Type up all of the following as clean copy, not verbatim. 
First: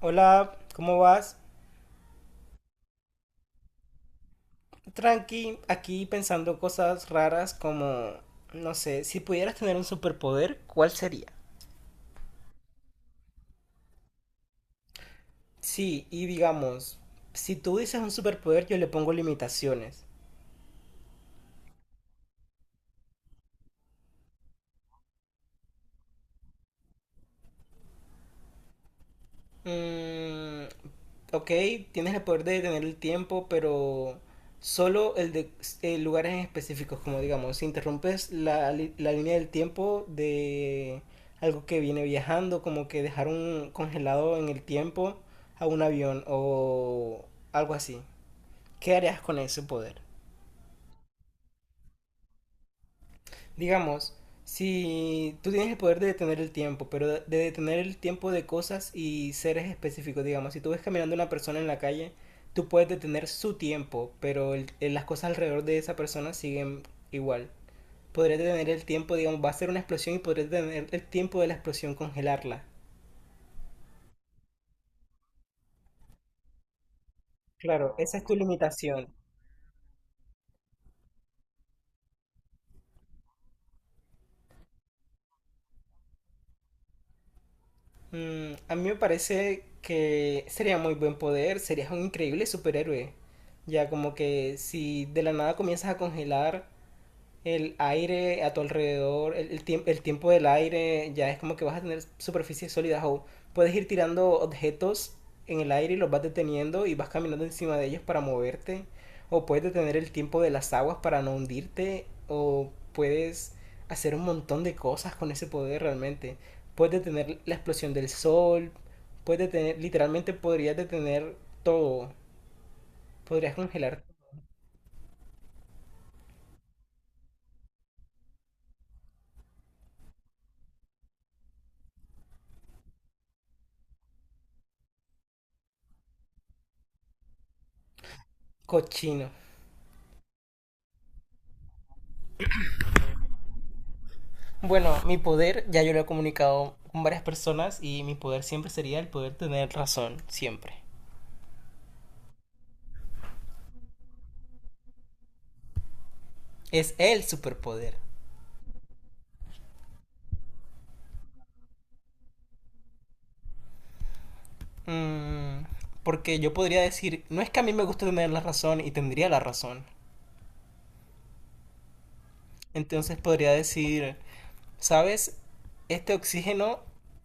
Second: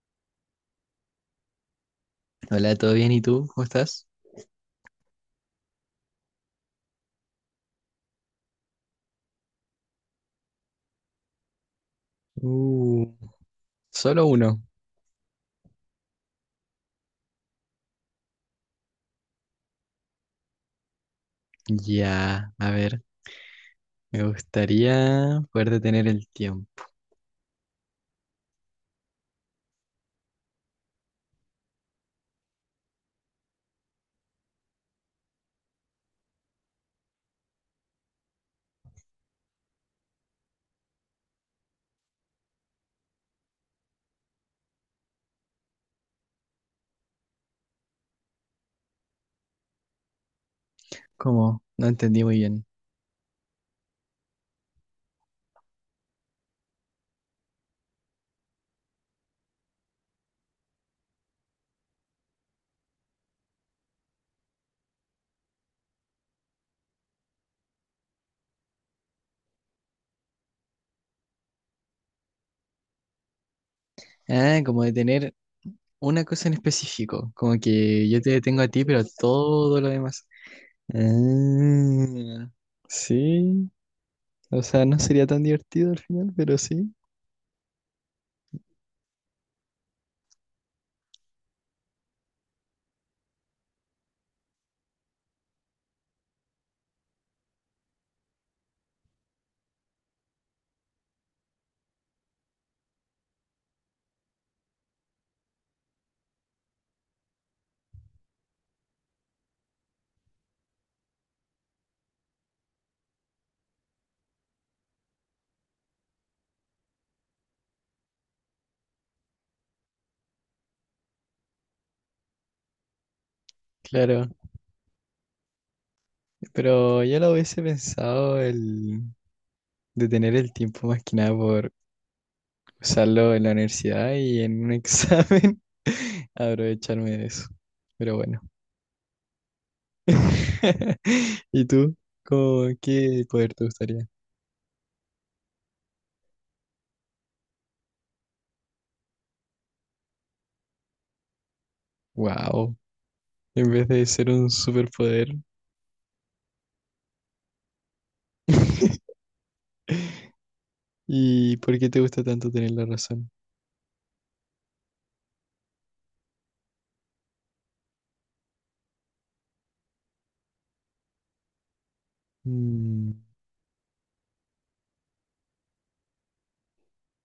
Hola, ¿cómo vas? Hola, ¿todo bien? ¿Y tú? ¿Cómo estás? Tranqui, aquí pensando cosas raras como, no sé, si pudieras tener un superpoder, ¿cuál sería? Uh, Solo uno. Sí, y digamos, si tú dices un superpoder, yo le pongo limitaciones. Ya, a ver, me gustaría poder detener el tiempo. Mm, ok, tienes el poder de detener el tiempo, pero solo el de lugares en específicos, como digamos, si interrumpes la línea del tiempo de algo que viene viajando, como que dejar un congelado en el tiempo a un avión o algo así. ¿Qué harías con ese poder? ¿Cómo? No entendí muy bien. Digamos, si tú tienes el poder de detener el tiempo, pero de detener el tiempo de cosas y seres específicos, digamos, si tú ves caminando una persona en la calle, tú puedes detener su tiempo, pero las cosas alrededor de esa persona siguen igual. Podrías detener el tiempo, digamos, va a ser una explosión y podrías detener el tiempo de la explosión, congelarla. Ah, como detener una cosa en específico, como Claro, que esa yo es te tu detengo a ti, pero a limitación. todo lo demás. Ah, sí, o sea, no sería tan divertido al final, pero sí, Mm, a mí me parece que sería muy buen poder, serías un increíble superhéroe. Ya como que si de la nada comienzas a congelar el aire a tu alrededor, el tiempo del aire, ya es como que vas a tener superficies sólidas o puedes ir tirando objetos en el aire y los vas deteniendo y vas caminando encima de ellos para moverte, o puedes detener el tiempo de las aguas para no hundirte, o puedes hacer un montón de cosas con ese poder realmente. Puedes detener la explosión del sol, puedes detener, literalmente podrías detener todo, podrías congelar claro. Pero yo lo hubiese pensado el detener el tiempo más que nada por usarlo en la universidad y en un examen, aprovecharme de eso. Pero bueno. cochino. ¿Y tú? ¿Cómo, qué poder te gustaría? Bueno, mi poder, ya yo lo he comunicado con varias personas y mi poder siempre sería el poder tener razón, siempre. Wow, en vez de ser un superpoder. Es el superpoder. ¿Y por qué te gusta tanto tener la razón? Mm, porque yo podría decir, no es que a mí me guste tener la razón y tendría la razón. Mm. Entonces podría decir, ¿sabes? Este oxígeno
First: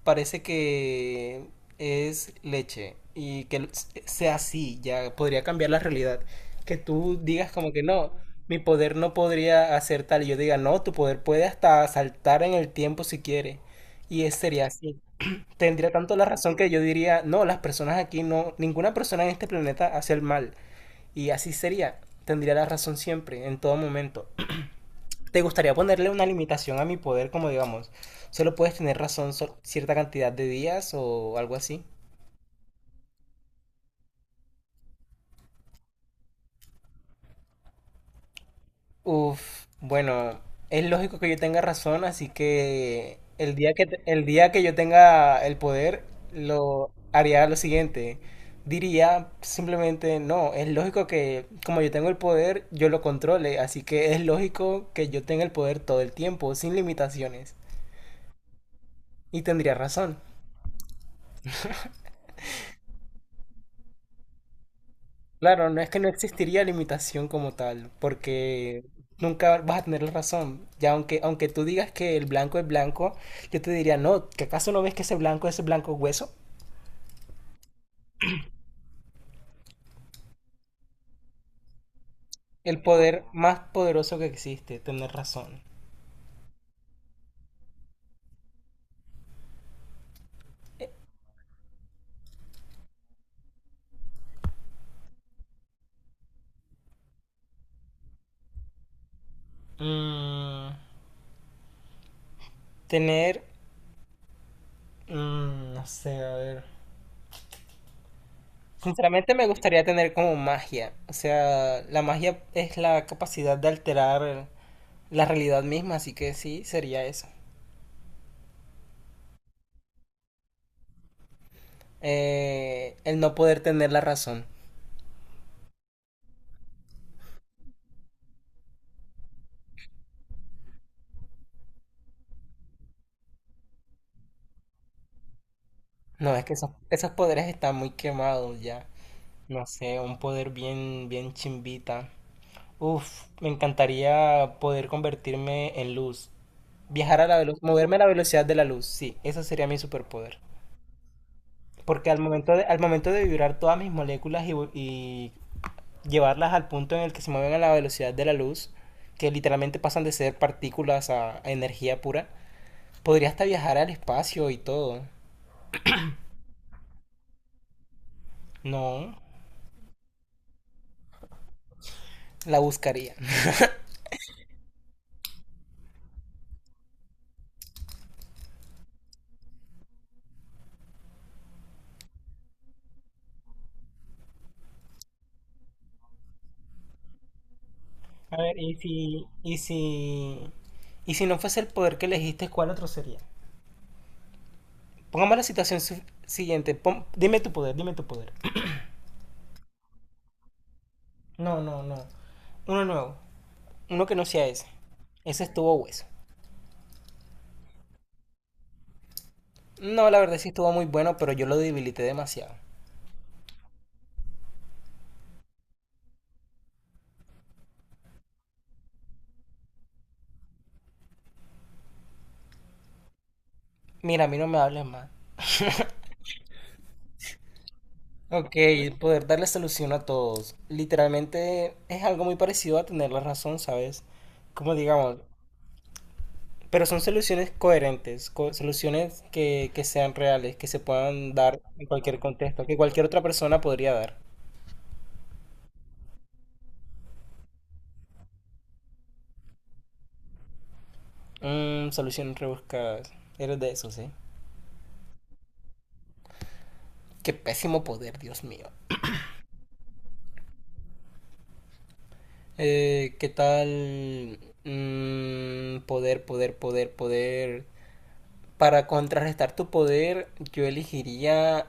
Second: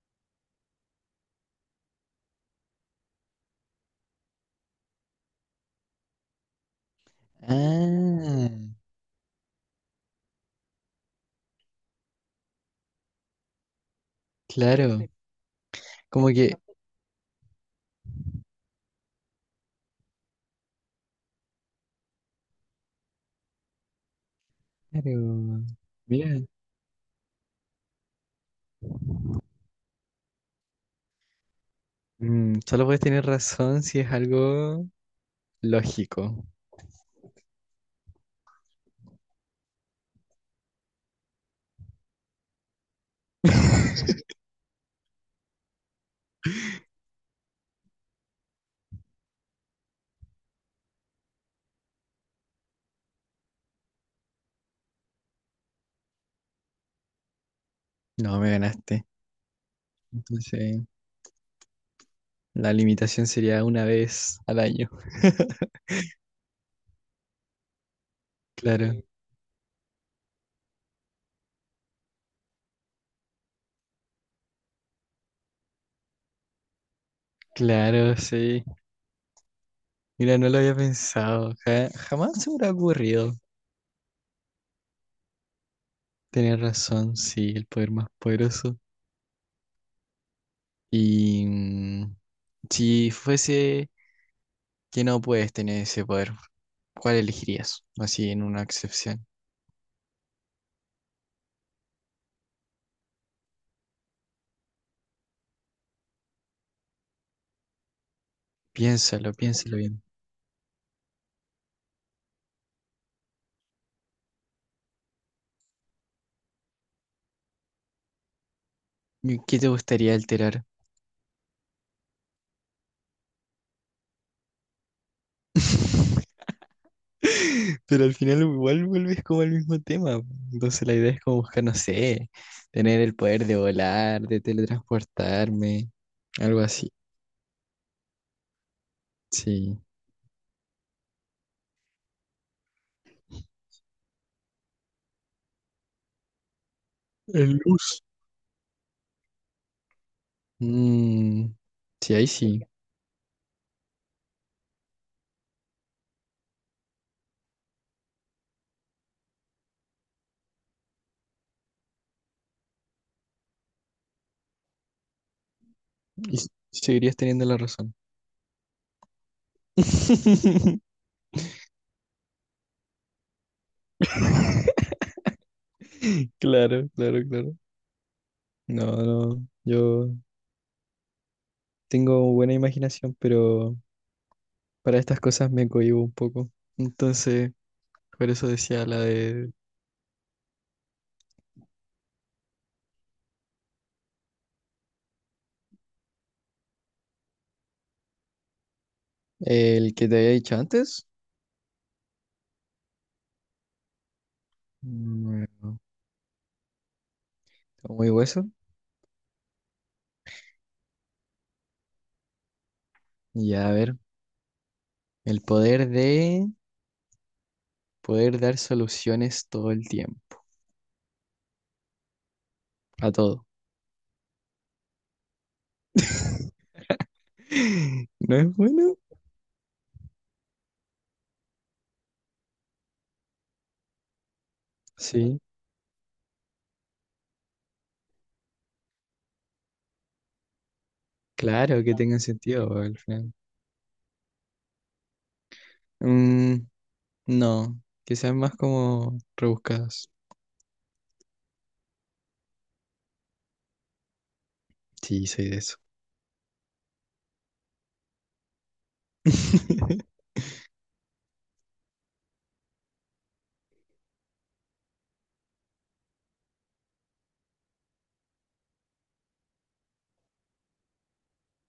parece que es leche y que sea así, ya podría cambiar la realidad. Que tú digas como que no, Ah, mi poder no podría hacer tal y yo diga no, tu poder puede hasta saltar en el tiempo si quiere. Y es, sería claro. así. Tendría tanto la Como que, razón que yo diría, no, las personas aquí no, ninguna persona en este planeta hace el mal. Y así sería. Tendría la razón siempre, en todo momento. ¿Te claro. gustaría ponerle una Mira, limitación a mi poder, como digamos, solo puedes tener razón cierta cantidad de días o algo así? Solo puedes tener razón si es algo lógico. Uf, bueno, es lógico que yo tenga razón, así que el día que yo tenga el poder, lo haría lo siguiente. Diría simplemente, no, es lógico que como yo tengo el poder, yo lo controle, así que es lógico que yo tenga el poder todo el tiempo, sin limitaciones. No, me ganaste. Y tendría razón. Entonces, la limitación sería una vez al año. Claro, no es que no existiría limitación como tal, porque Claro, sí. nunca vas a tener la razón. Ya aunque tú digas que el blanco es blanco, yo te diría, no, ¿que acaso no ves que ese blanco es blanco hueso? Claro, sí. Mira, no lo había pensado. Jamás se me hubiera El poder ocurrido. más poderoso que existe, tener razón. Tienes razón, sí, el poder más poderoso. Y si fuese que no puedes tener ese poder, ¿cuál elegirías? Así en una excepción. Mm, tener, mm, no sé, a ver. Piénsalo, Sinceramente me piénsalo gustaría bien. tener como magia. O sea, la magia es la capacidad de alterar la realidad misma, así que sí, sería eso. ¿Y qué te gustaría alterar? El no poder tener la razón. Pero al final igual vuelves como al mismo tema. Entonces la idea es como buscar, no sé, tener el poder de volar, de teletransportarme, No, es que algo así. esos poderes están muy quemados ya. No Sí. sé, un poder bien chimbita. Uf, me encantaría poder convertirme en luz. Viajar a la El velocidad, moverme a luz. la velocidad de la luz, sí, eso sería mi superpoder. Mm, Porque sí, ahí sí. Al momento de vibrar todas mis moléculas y llevarlas al punto en el que se mueven a la velocidad de la luz, que literalmente pasan de ser partículas a energía pura, podría hasta viajar al espacio y todo. Y seguirías teniendo la razón. No, la buscaría. Claro, claro, claro. No, no, yo tengo buena imaginación, pero para estas cosas me cohíbo un poco. Entonces, por A eso ver, decía la de y si no fuese el poder que elegiste, ¿cuál otro sería? Pongamos la situación siguiente. Dime tu poder, dime tu poder. el que te había dicho antes. No, no, no. Uno nuevo. Uno que no sea ese. Ese estuvo Bueno, hueso. está muy hueso. No, la verdad sí estuvo muy bueno, pero yo lo debilité demasiado. Ya, a ver. El poder de poder dar soluciones todo el tiempo. A todo. Mira, a mí no me hables más. ¿No Ok, es bueno? poder darle solución a todos. Literalmente es algo muy parecido a tener la razón, ¿sabes? Como digamos, Sí, pero son soluciones coherentes, soluciones que sean reales, que se puedan dar claro en que cualquier tengan contexto, sentido que al cualquier otra final. persona podría dar. Mm, no, quizás más como rebuscados. Mm, soluciones rebuscadas. Eres de eso, ¿sí? Sí, soy de eso. Qué pésimo poder, Dios mío. ¿Qué tal? Mm, poder, poder, poder, poder. Para contrarrestar tu poder, yo elegiría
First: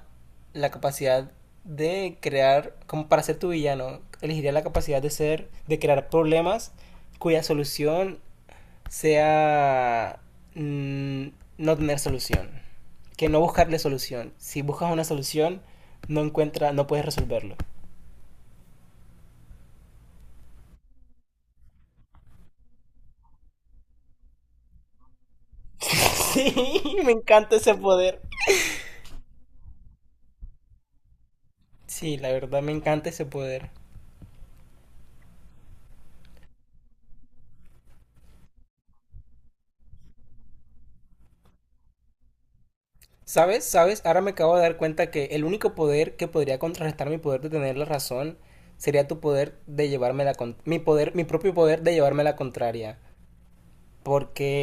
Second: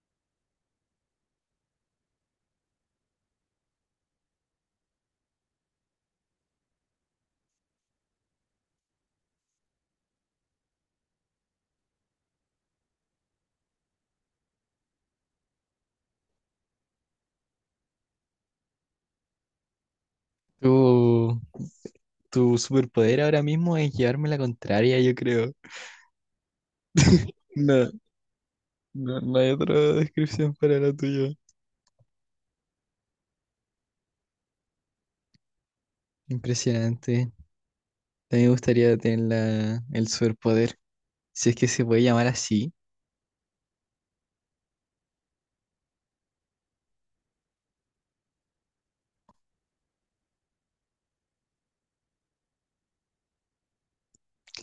la capacidad de crear, como para ser tu villano, elegiría la capacidad de ser, de crear problemas cuya solución sea mm, no tener solución, que no buscarle solución. Si buscas una solución, no encuentra, no puedes resolverlo. Tu, tu superpoder ahora mismo es llevarme la contraria, yo creo. Sí, me encanta ese No, poder. no no hay otra descripción para la tuya. Sí, la verdad me encanta ese poder. Impresionante. También me gustaría tener la, el superpoder. Si es que se puede llamar así. ¿Sabes? ¿Sabes? Ahora me acabo de dar cuenta que el único poder que podría contrarrestar mi poder de tener la razón sería tu poder de llevarme la mi poder, mi propio poder de llevarme la contraria.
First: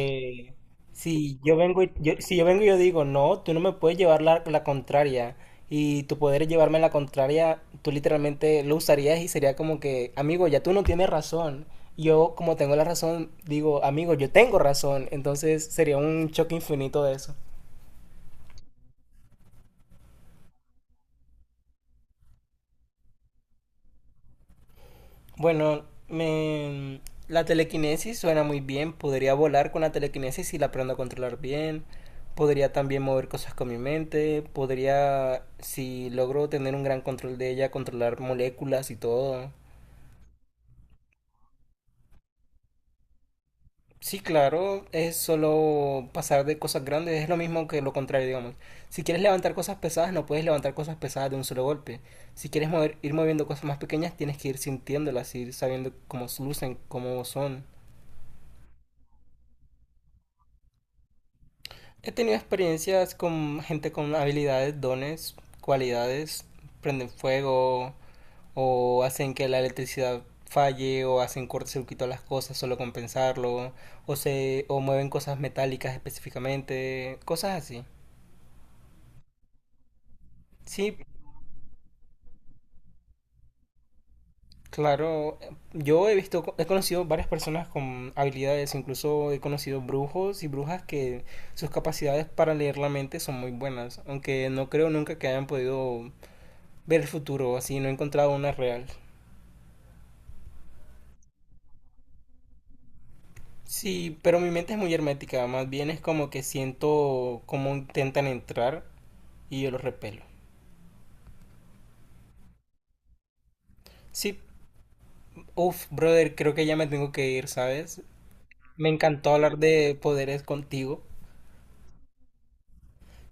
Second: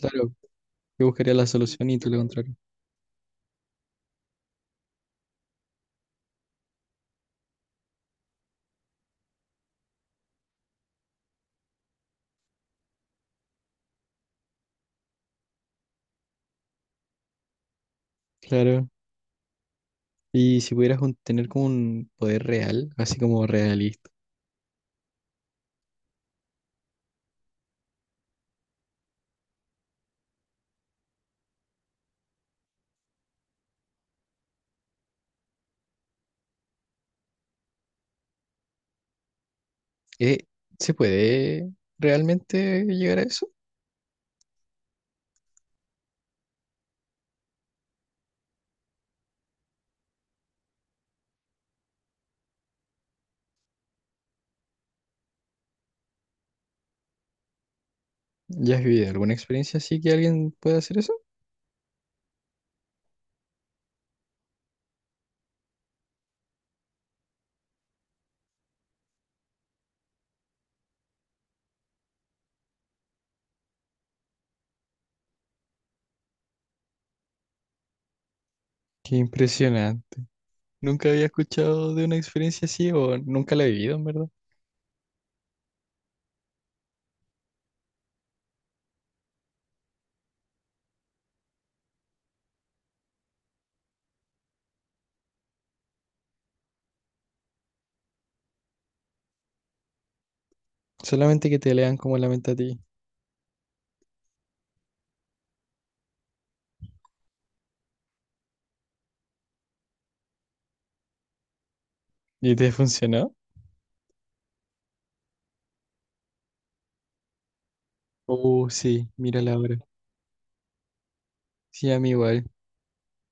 Claro, yo buscaría si la yo vengo solución y y tú yo, lo si yo contrario. vengo y yo digo, no, tú no me puedes llevar la contraria y tu poder es llevarme la contraria, tú literalmente lo usarías y sería como que, amigo, ya tú no tienes razón. Yo como tengo la razón, digo, amigo, yo tengo razón. Entonces sería un choque infinito de eso. Claro. Y si pudieras tener como un poder real, así como realista, Bueno, me... la telequinesis suena muy bien. Podría volar con la telequinesis si la aprendo a controlar bien. Podría también mover cosas con mi mente. Podría, si logro tener un gran control de ella, controlar moléculas y todo. eh, ¿se puede realmente llegar a eso? Sí, claro, es solo pasar de cosas grandes, es lo mismo que lo contrario, digamos. Si quieres levantar cosas pesadas, no puedes levantar cosas pesadas de un solo golpe. Si quieres mover, ir moviendo cosas más pequeñas, tienes que ir sintiéndolas, ir sabiendo cómo lucen, cómo son. ¿Ya has vivido alguna experiencia así que alguien pueda hacer eso? He tenido experiencias con gente con habilidades, dones, cualidades, prenden fuego o hacen que la electricidad falle o hacen cortocircuito a las cosas solo con pensarlo o mueven cosas metálicas específicamente, cosas así. Qué impresionante. Sí, Nunca había escuchado de una experiencia así o nunca la he vivido, en verdad. claro, yo he conocido varias personas con habilidades, incluso he conocido brujos y brujas que sus capacidades para leer la mente son muy buenas, aunque no creo nunca que hayan podido ver el futuro, así no he encontrado una real. Solamente que te lean como la mente a ti. Sí, pero mi mente es muy hermética, más bien es como que siento cómo intentan entrar y yo los repelo. ¿Y te funcionó? Sí, uff, brother, creo que ya me tengo que ir, ¿sabes? Oh, Me sí, encantó mírala hablar ahora. de poderes contigo. Sí, a mí igual.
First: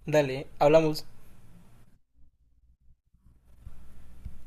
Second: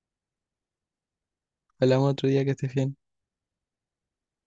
Dale, hablamos. Hablamos otro día que estés bien.